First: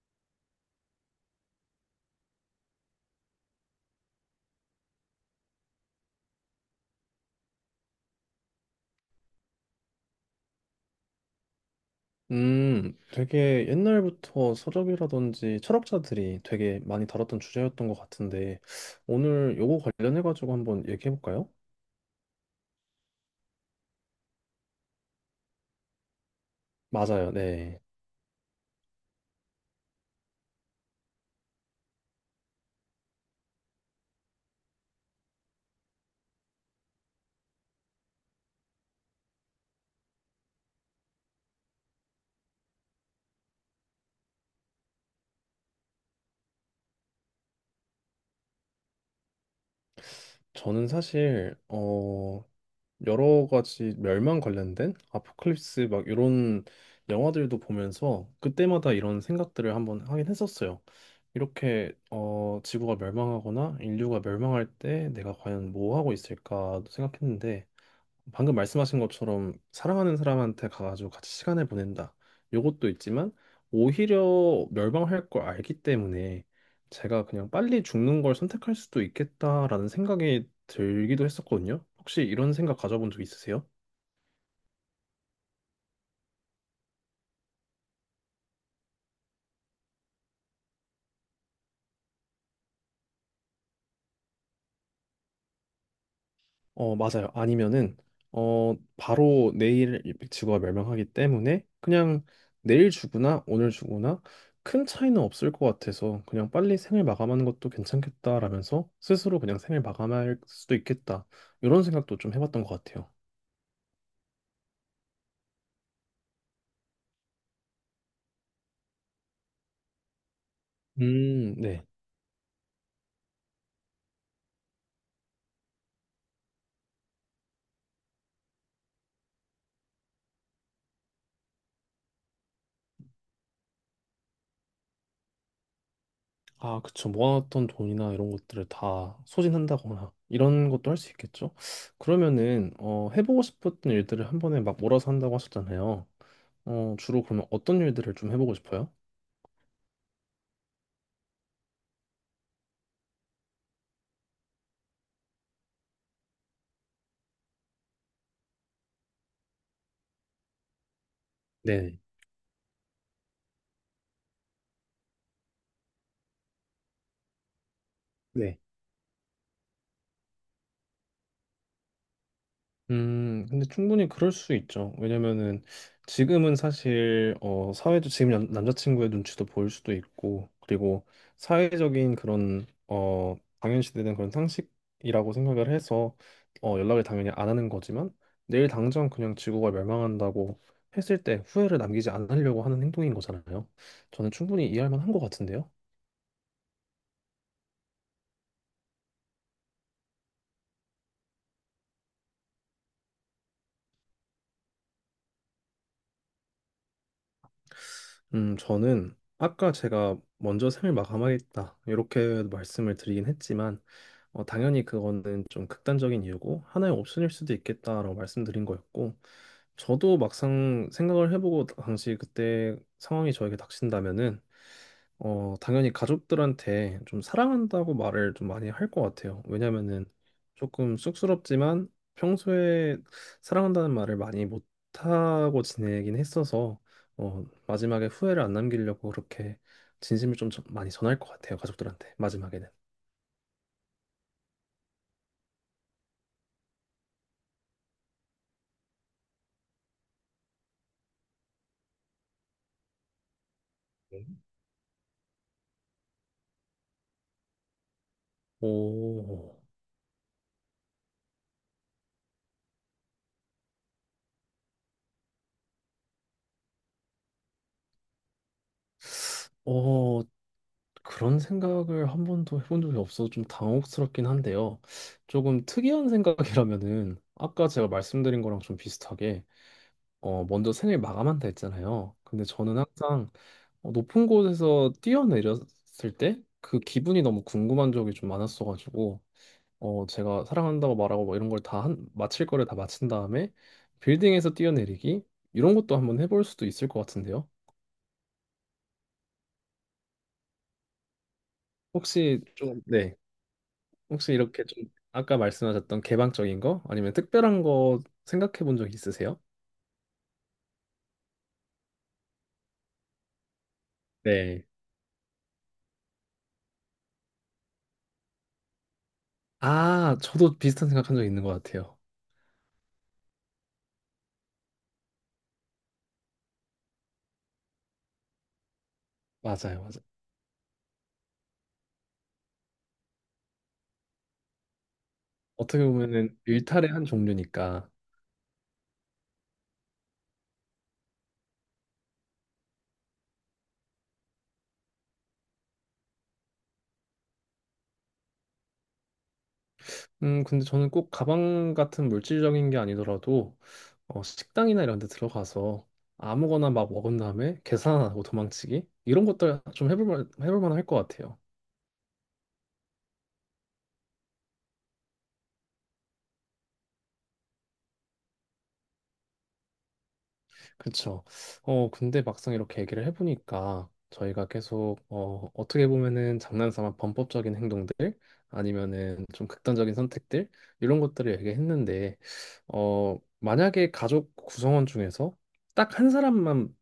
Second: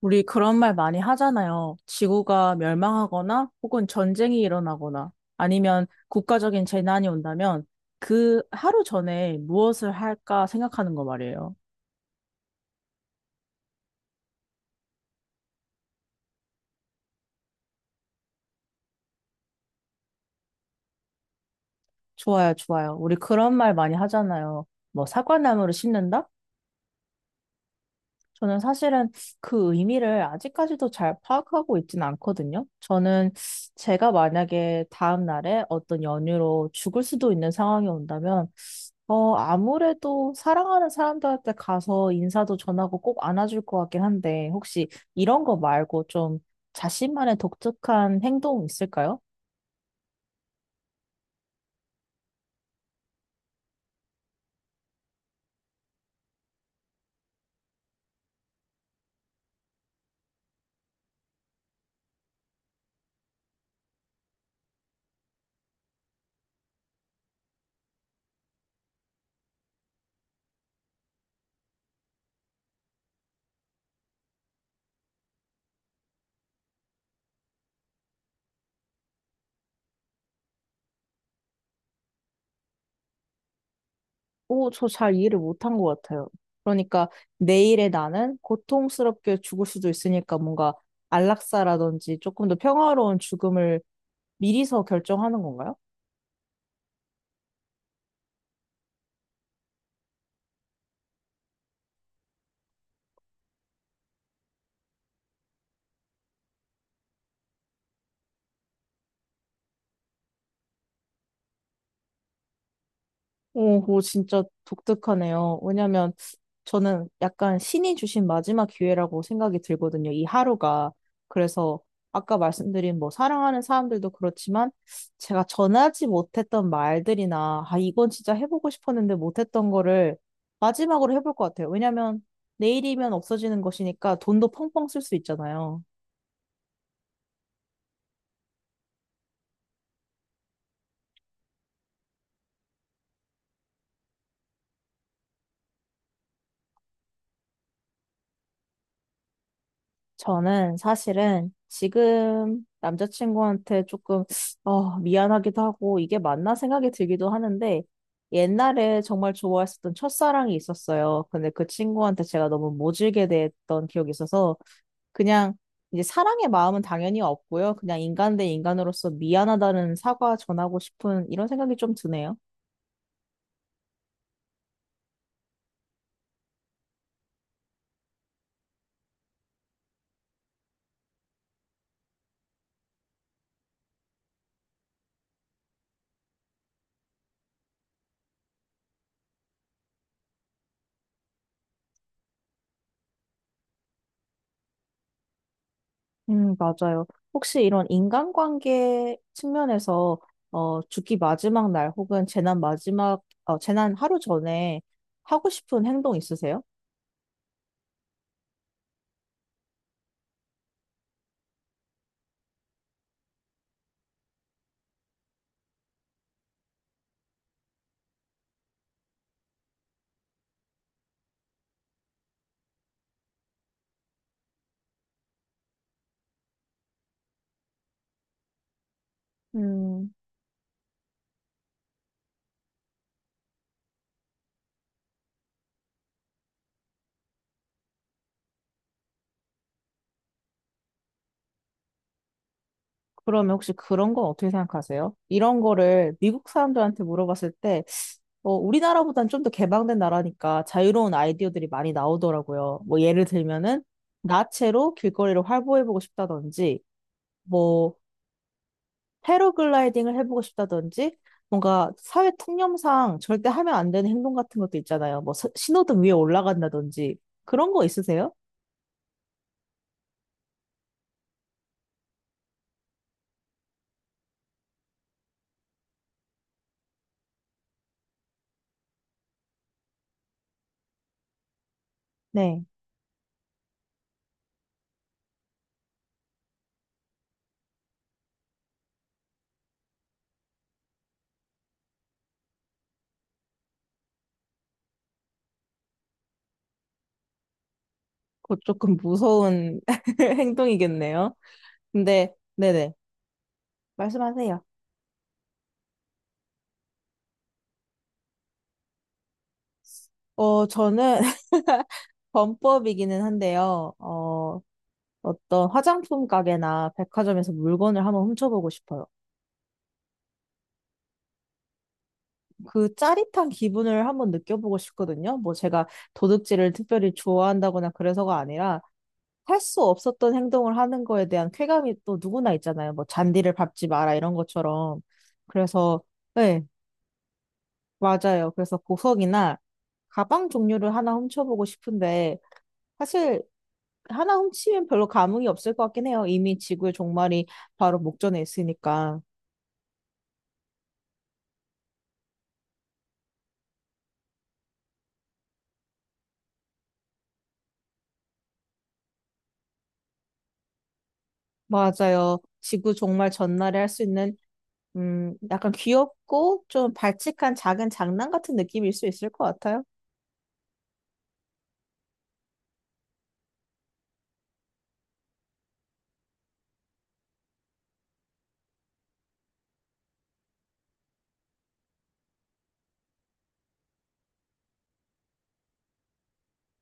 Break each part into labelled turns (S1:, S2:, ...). S1: 우리 그런 말 많이 하잖아요. 지구가 멸망하거나 혹은 전쟁이 일어나거나 아니면 국가적인 재난이 온다면 그 하루 전에 무엇을 할까 생각하는 거 말이에요.
S2: 되게 옛날부터 서적이라든지 철학자들이 되게 많이 다뤘던 주제였던 것 같은데, 오늘 요거 관련해가지고 한번 얘기해볼까요?
S1: 좋아요, 좋아요. 우리 그런 말 많이 하잖아요. 뭐 사과나무를 심는다?
S2: 맞아요, 네.
S1: 저는 사실은 그 의미를 아직까지도 잘 파악하고 있지는 않거든요. 저는 제가 만약에 다음 날에 어떤 연유로 죽을 수도 있는 상황이 온다면 아무래도 사랑하는 사람들한테 가서 인사도 전하고 꼭 안아줄 것 같긴 한데, 혹시 이런 거 말고 좀 자신만의 독특한 행동 있을까요?
S2: 저는 사실, 여러 가지 멸망 관련된 아포칼립스 막 이런 영화들도 보면서 그때마다 이런 생각들을 한번 하긴 했었어요. 이렇게, 지구가 멸망하거나 인류가 멸망할 때 내가 과연 뭐 하고 있을까 생각했는데, 방금 말씀하신 것처럼 사랑하는 사람한테 가가지고 같이 시간을 보낸다. 요것도 있지만 오히려 멸망할 걸 알기 때문에 제가 그냥 빨리 죽는 걸 선택할 수도 있겠다라는 생각이 들기도 했었거든요. 혹시 이런 생각 가져본 적 있으세요?
S1: 오, 저 잘 이해를 못한 것 같아요. 그러니까 내일의 나는 고통스럽게 죽을 수도 있으니까 뭔가 안락사라든지 조금 더 평화로운 죽음을 미리서 결정하는 건가요?
S2: 맞아요. 아니면은, 바로 내일 주가 멸망하기 때문에 그냥 내일 주거나 오늘 주거나 큰 차이는 없을 것 같아서 그냥 빨리 생을 마감하는 것도 괜찮겠다라면서 스스로 그냥 생을 마감할 수도 있겠다. 이런 생각도 좀 해봤던 것 같아요.
S1: 오, 그거 진짜 독특하네요. 왜냐면 저는 약간 신이 주신 마지막 기회라고 생각이 들거든요. 이 하루가. 그래서
S2: 네.
S1: 아까 말씀드린 뭐 사랑하는 사람들도 그렇지만 제가 전하지 못했던 말들이나 아, 이건 진짜 해보고 싶었는데 못했던 거를 마지막으로 해볼 것 같아요. 왜냐면 내일이면 없어지는 것이니까 돈도 펑펑 쓸 수 있잖아요.
S2: 아, 그쵸. 모아놨던 돈이나 이런 것들을 다 소진한다거나 이런 것도 할 수 있겠죠. 그러면은 해보고 싶었던 일들을 한 번에 막 몰아서 한다고 하셨잖아요. 주로 그러면 어떤 일들을 좀 해보고 싶어요?
S1: 저는 사실은 지금 남자친구한테 조금 미안하기도 하고 이게 맞나 생각이 들기도 하는데 옛날에 정말 좋아했었던 첫사랑이 있었어요. 근데 그
S2: 네.
S1: 친구한테 제가 너무 모질게 대했던 기억이 있어서 그냥 이제 사랑의 마음은 당연히 없고요. 그냥 인간 대
S2: 네.
S1: 인간으로서 미안하다는 사과 전하고 싶은 이런 생각이 좀 드네요.
S2: 근데 충분히 그럴 수 있죠. 왜냐면은 지금은 사실 사회적 지금 남자친구의 눈치도 보일 수도 있고 그리고 사회적인 그런 당연시되는 그런 상식이라고 생각을 해서 연락을 당연히 안 하는 거지만 내일 당장 그냥 지구가 멸망한다고 했을 때 후회를 남기지 않으려고 하는 행동인 거잖아요. 저는 충분히 이해할 만한 것 같은데요.
S1: 맞아요. 혹시 이런 인간관계 측면에서 죽기 마지막 날 혹은 재난 마지막, 재난 하루 전에 하고 싶은 행동 있으세요?
S2: 저는 아까 제가 먼저 생을 마감하겠다 이렇게 말씀을 드리긴 했지만 당연히 그거는 좀 극단적인 이유고 하나의 옵션일 수도 있겠다라고 말씀드린 거였고 저도 막상 생각을 해보고 당시 그때 상황이 저에게 닥친다면은 당연히 가족들한테 좀 사랑한다고 말을 좀 많이 할 것 같아요. 왜냐면은
S1: 음,
S2: 조금 쑥스럽지만 평소에 사랑한다는 말을 많이 못하고 지내긴 했어서 마지막에 후회를 안 남기려고 그렇게 진심을 많이 전할 것 같아요. 가족들한테 마지막에는.
S1: 그러면 혹시 그런 건 어떻게 생각하세요? 이런 거를 미국 사람들한테 물어봤을 때, 우리나라보단 좀 더 개방된 나라니까 자유로운 아이디어들이 많이 나오더라고요. 뭐 예를 들면은 나체로 길거리를 활보해보고 싶다든지, 뭐
S2: 오,
S1: 패러글라이딩을 해보고 싶다든지 뭔가 사회 통념상 절대 하면 안 되는 행동 같은 것도 있잖아요. 뭐 신호등 위에 올라간다든지 그런 거 있으세요?
S2: 어, 그런 생각을 한 번도 해본 적이 없어서 좀 당혹스럽긴 한데요. 조금 특이한 생각이라면은 아까 제가 말씀드린 거랑 좀 비슷하게 먼저 생을 마감한다 했잖아요. 근데
S1: 네.
S2: 저는 항상 높은 곳에서 뛰어내렸을 때 그 기분이 너무 궁금한 적이 좀 많았어가지고 제가 사랑한다고 말하고 뭐 이런 걸 마칠 거를 다 마친 다음에 빌딩에서 뛰어내리기 이런 것도 한번 해볼 수도 있을 것 같은데요.
S1: 그거 조금 무서운 행동이겠네요. 근데
S2: 혹시 좀,
S1: 네네.
S2: 네. 혹시
S1: 말씀하세요.
S2: 이렇게 좀 아까 말씀하셨던 개방적인 거 아니면 특별한 거 생각해 본 적 있으세요?
S1: 저는 범법이기는 한데요.
S2: 네.
S1: 어떤 화장품 가게나 백화점에서 물건을 한번 훔쳐보고 싶어요.
S2: 아, 저도 비슷한 생각한 적 있는 것 같아요.
S1: 그 짜릿한 기분을 한번 느껴보고 싶거든요. 뭐 제가 도둑질을 특별히 좋아한다거나 그래서가 아니라 할
S2: 맞아요,
S1: 수
S2: 맞아요.
S1: 없었던 행동을 하는 거에 대한 쾌감이 또 누구나 있잖아요. 뭐 잔디를 밟지 마라 이런 것처럼.
S2: 어떻게
S1: 그래서
S2: 보면은
S1: 네,
S2: 일탈의 한 종류니까.
S1: 맞아요. 그래서 보석이나 가방 종류를 하나 훔쳐보고 싶은데 사실 하나 훔치면 별로 감흥이 없을 것 같긴 해요. 이미 지구의 종말이 바로 목전에 있으니까.
S2: 근데 저는 꼭 가방 같은 물질적인 게 아니더라도 식당이나 이런 데 들어가서 아무거나 막 먹은 다음에 계산 안 하고 도망치기 이런 것들 좀 해볼 만할 것 같아요.
S1: 맞아요. 지구 종말 전날에 할 수 있는 약간 귀엽고 좀 발칙한 작은 장난 같은 느낌일 수 있을 것 같아요.
S2: 그쵸. 근데 막상 이렇게 얘기를 해보니까 저희가 계속 어떻게 보면은 장난삼아 범법적인 행동들 아니면은 좀 극단적인 선택들 이런 것들을 얘기했는데 만약에 가족 구성원 중에서 딱 한 사람만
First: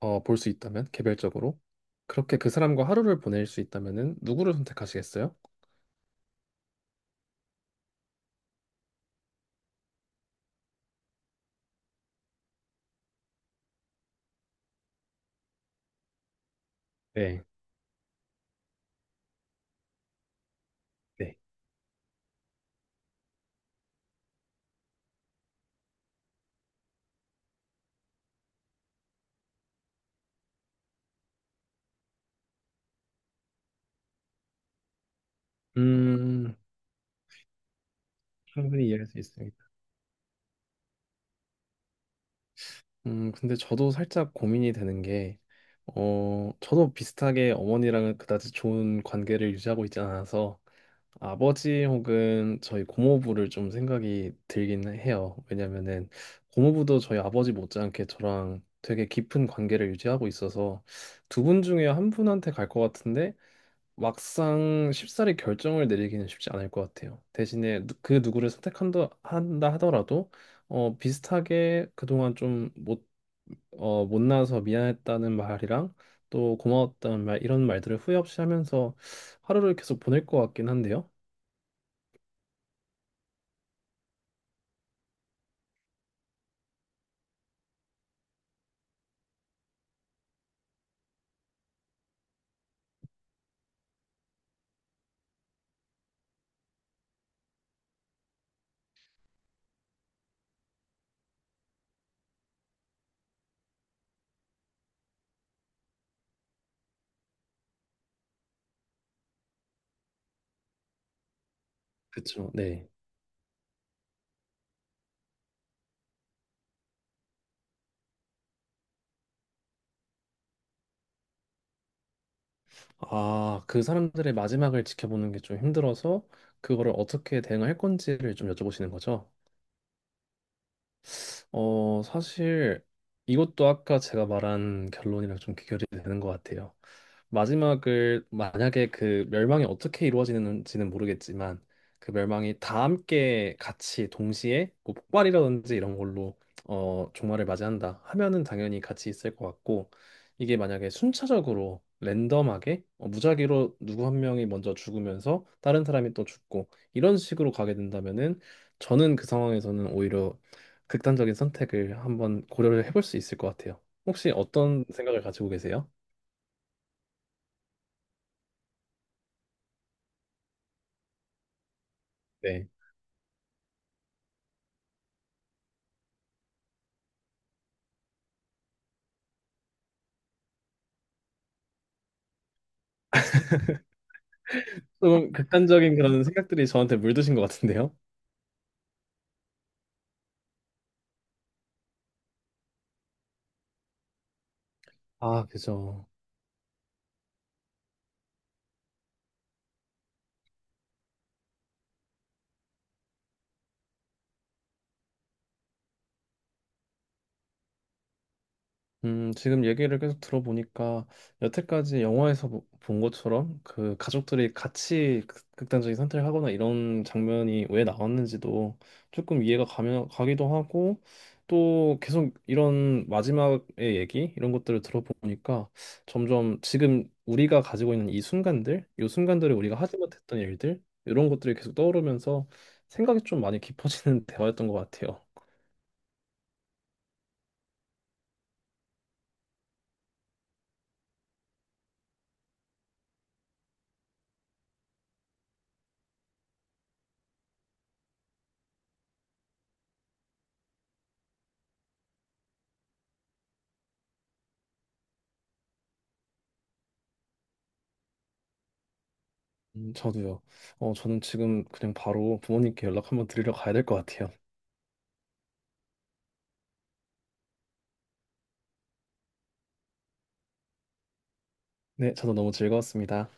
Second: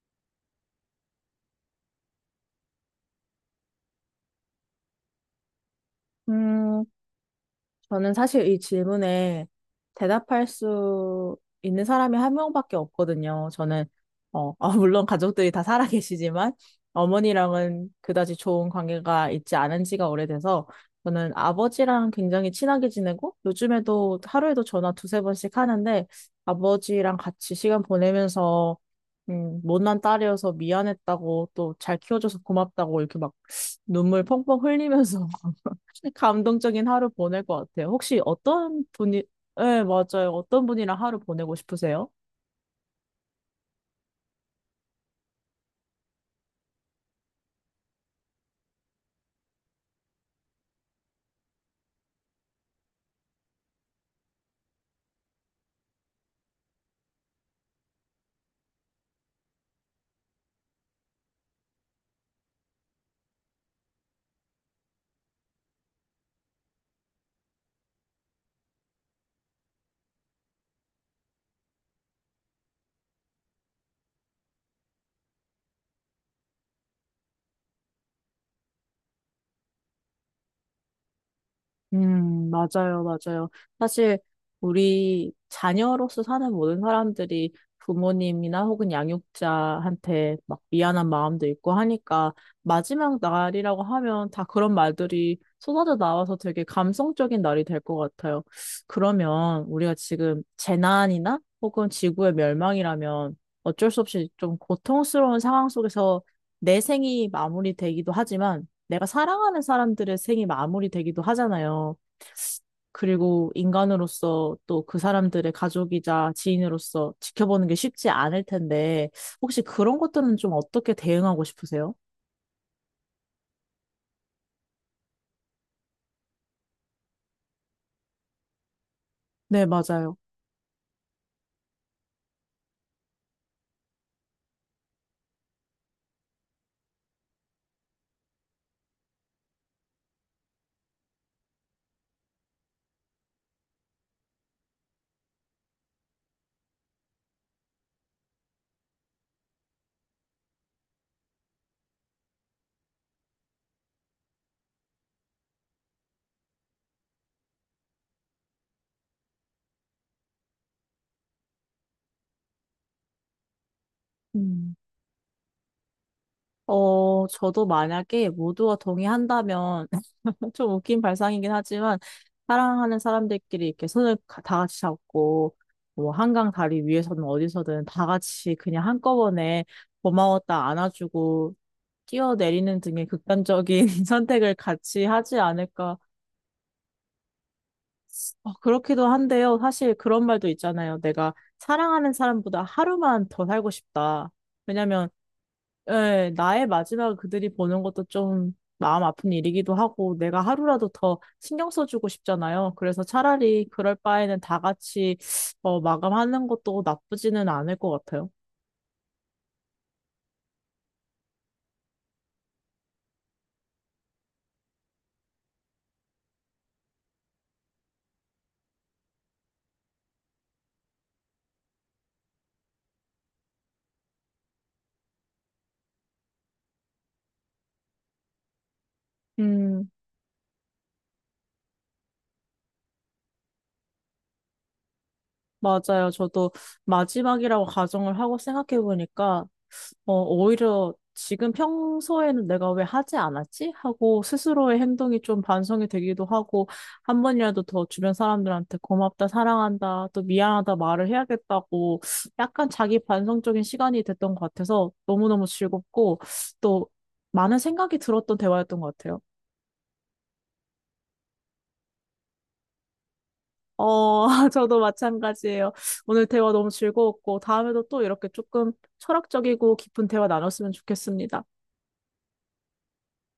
S2: 볼 수 있다면 개별적으로 그렇게 그 사람과 하루를 보낼 수 있다면은 누구를 선택하시겠어요?
S1: 음, 저는 사실 이 질문에 대답할 수 있는 사람이 한 명밖에 없거든요. 저는, 물론 가족들이 다 살아 계시지만,
S2: 네,
S1: 어머니랑은 그다지 좋은 관계가 있지 않은 지가 오래돼서, 저는
S2: 네.
S1: 아버지랑 굉장히 친하게 지내고, 요즘에도 하루에도 전화 두세 번씩 하는데, 아버지랑 같이 시간 보내면서, 못난 딸이어서 미안했다고, 또 잘 키워줘서 고맙다고, 이렇게 막 눈물 펑펑 흘리면서
S2: 음,
S1: 감동적인 하루 보낼 것 같아요. 혹시 어떤
S2: 충분히 이해할 수
S1: 분이,
S2: 있어요.
S1: 네, 맞아요. 어떤 분이랑 하루 보내고 싶으세요?
S2: 근데 저도 살짝 고민이 되는 게, 저도 비슷하게 어머니랑은 그다지 좋은 관계를 유지하고 있지 않아서 아버지 혹은 저희 고모부를 좀 생각이 들긴 해요. 왜냐면은 고모부도 저희 아버지 못지않게 저랑 되게 깊은 관계를 유지하고 있어서 두 분 중에 한 분한테 갈 것 같은데 막상 쉽사리 결정을 내리기는 쉽지 않을 것 같아요. 대신에 그 누구를 선택한다 한다 하더라도 비슷하게 그동안 좀못 못나서 미안했다는 말이랑 또 고마웠다는 말 이런 말들을 후회 없이 하면서 하루를 계속 보낼 것 같긴 한데요.
S1: 맞아요, 맞아요. 사실 우리 자녀로서 사는 모든 사람들이 부모님이나 혹은 양육자한테 막 미안한 마음도 있고 하니까 마지막 날이라고 하면 다 그런 말들이 쏟아져 나와서 되게 감성적인 날이 될 것 같아요. 그러면 우리가 지금 재난이나 혹은 지구의 멸망이라면 어쩔 수 없이 좀 고통스러운 상황 속에서 내 생이 마무리되기도 하지만 내가 사랑하는 사람들의 생이 마무리되기도 하잖아요.
S2: 그쵸, 네.
S1: 그리고 인간으로서 또 그 사람들의 가족이자 지인으로서 지켜보는 게 쉽지 않을 텐데, 혹시 그런 것들은 좀 어떻게 대응하고 싶으세요?
S2: 아, 그 사람들의 마지막을 지켜보는 게 좀 힘들어서 그거를 어떻게 대응할 건지를 좀 여쭤보시는 거죠?
S1: 네, 맞아요.
S2: 사실 이것도 아까 제가 말한 결론이랑 좀 귀결이 되는 것 같아요. 마지막을 만약에 그 멸망이 어떻게 이루어지는지는 모르겠지만 그 멸망이 다 함께 같이 동시에 뭐 폭발이라든지 이런 걸로 종말을 맞이한다 하면은 당연히 같이 있을 것 같고 이게 만약에 순차적으로 랜덤하게 무작위로 누구 한 명이 먼저 죽으면서 다른 사람이 또 죽고 이런 식으로 가게 된다면은 저는 그 상황에서는 오히려 극단적인 선택을 한번 고려를 해볼 수 있을 것 같아요. 혹시
S1: 음.
S2: 어떤 생각을 가지고 계세요?
S1: 저도 만약에 모두가 동의한다면, 뭐 좀 웃긴 발상이긴 하지만
S2: 네.
S1: 사랑하는 사람들끼리 이렇게 손을 다 같이 잡고 뭐 한강 다리 위에서든 어디서든 다 같이 그냥 한꺼번에 고마웠다 안아주고 뛰어내리는 등의 극단적인 선택을 같이
S2: 조금
S1: 하지
S2: 극단적인
S1: 않을까.
S2: 그런 생각들이 저한테 물드신 것 같은데요?
S1: 그렇기도 한데요. 사실 그런 말도 있잖아요. 내가 사랑하는 사람보다 하루만 더 살고 싶다. 왜냐면
S2: 아, 그죠.
S1: 예, 나의 마지막을 그들이 보는 것도 좀 마음 아픈 일이기도 하고, 내가 하루라도 더 신경 써주고 싶잖아요. 그래서 차라리 그럴 바에는 다 같이 마감하는 것도 나쁘지는 않을 것 같아요.
S2: 지금 얘기를 계속 들어보니까 여태까지 영화에서 본 것처럼 그 가족들이 같이 극단적인 선택을 하거나 이런 장면이 왜 나왔는지도 조금 이해가 가면 가기도 하고 또 계속 이런 마지막의 얘기 이런 것들을 들어보니까 점점 지금 우리가 가지고 있는 이 순간들, 이 순간들을 우리가
S1: 음,
S2: 하지 못했던 일들 이런 것들이 계속 떠오르면서 생각이 좀 많이 깊어지는 대화였던 것 같아요.
S1: 맞아요. 저도 마지막이라고 가정을 하고 생각해보니까 오히려 지금 평소에는 내가 왜 하지 않았지? 하고 스스로의 행동이 좀 반성이 되기도 하고 한 번이라도 더 주변 사람들한테 고맙다, 사랑한다, 또 미안하다 말을 해야겠다고 약간 자기 반성적인 시간이 됐던 것 같아서 너무너무 즐겁고 또 많은 생각이 들었던 대화였던 것 같아요.
S2: 저도요. 저는 지금 그냥 바로 부모님께 연락 한번 드리러 가야 될 것
S1: 어,
S2: 같아요.
S1: 저도 마찬가지예요. 오늘 대화 너무 즐거웠고 다음에도 또 이렇게 조금 철학적이고 깊은 대화 나눴으면 좋겠습니다.
S2: 네, 저도 너무 즐거웠습니다.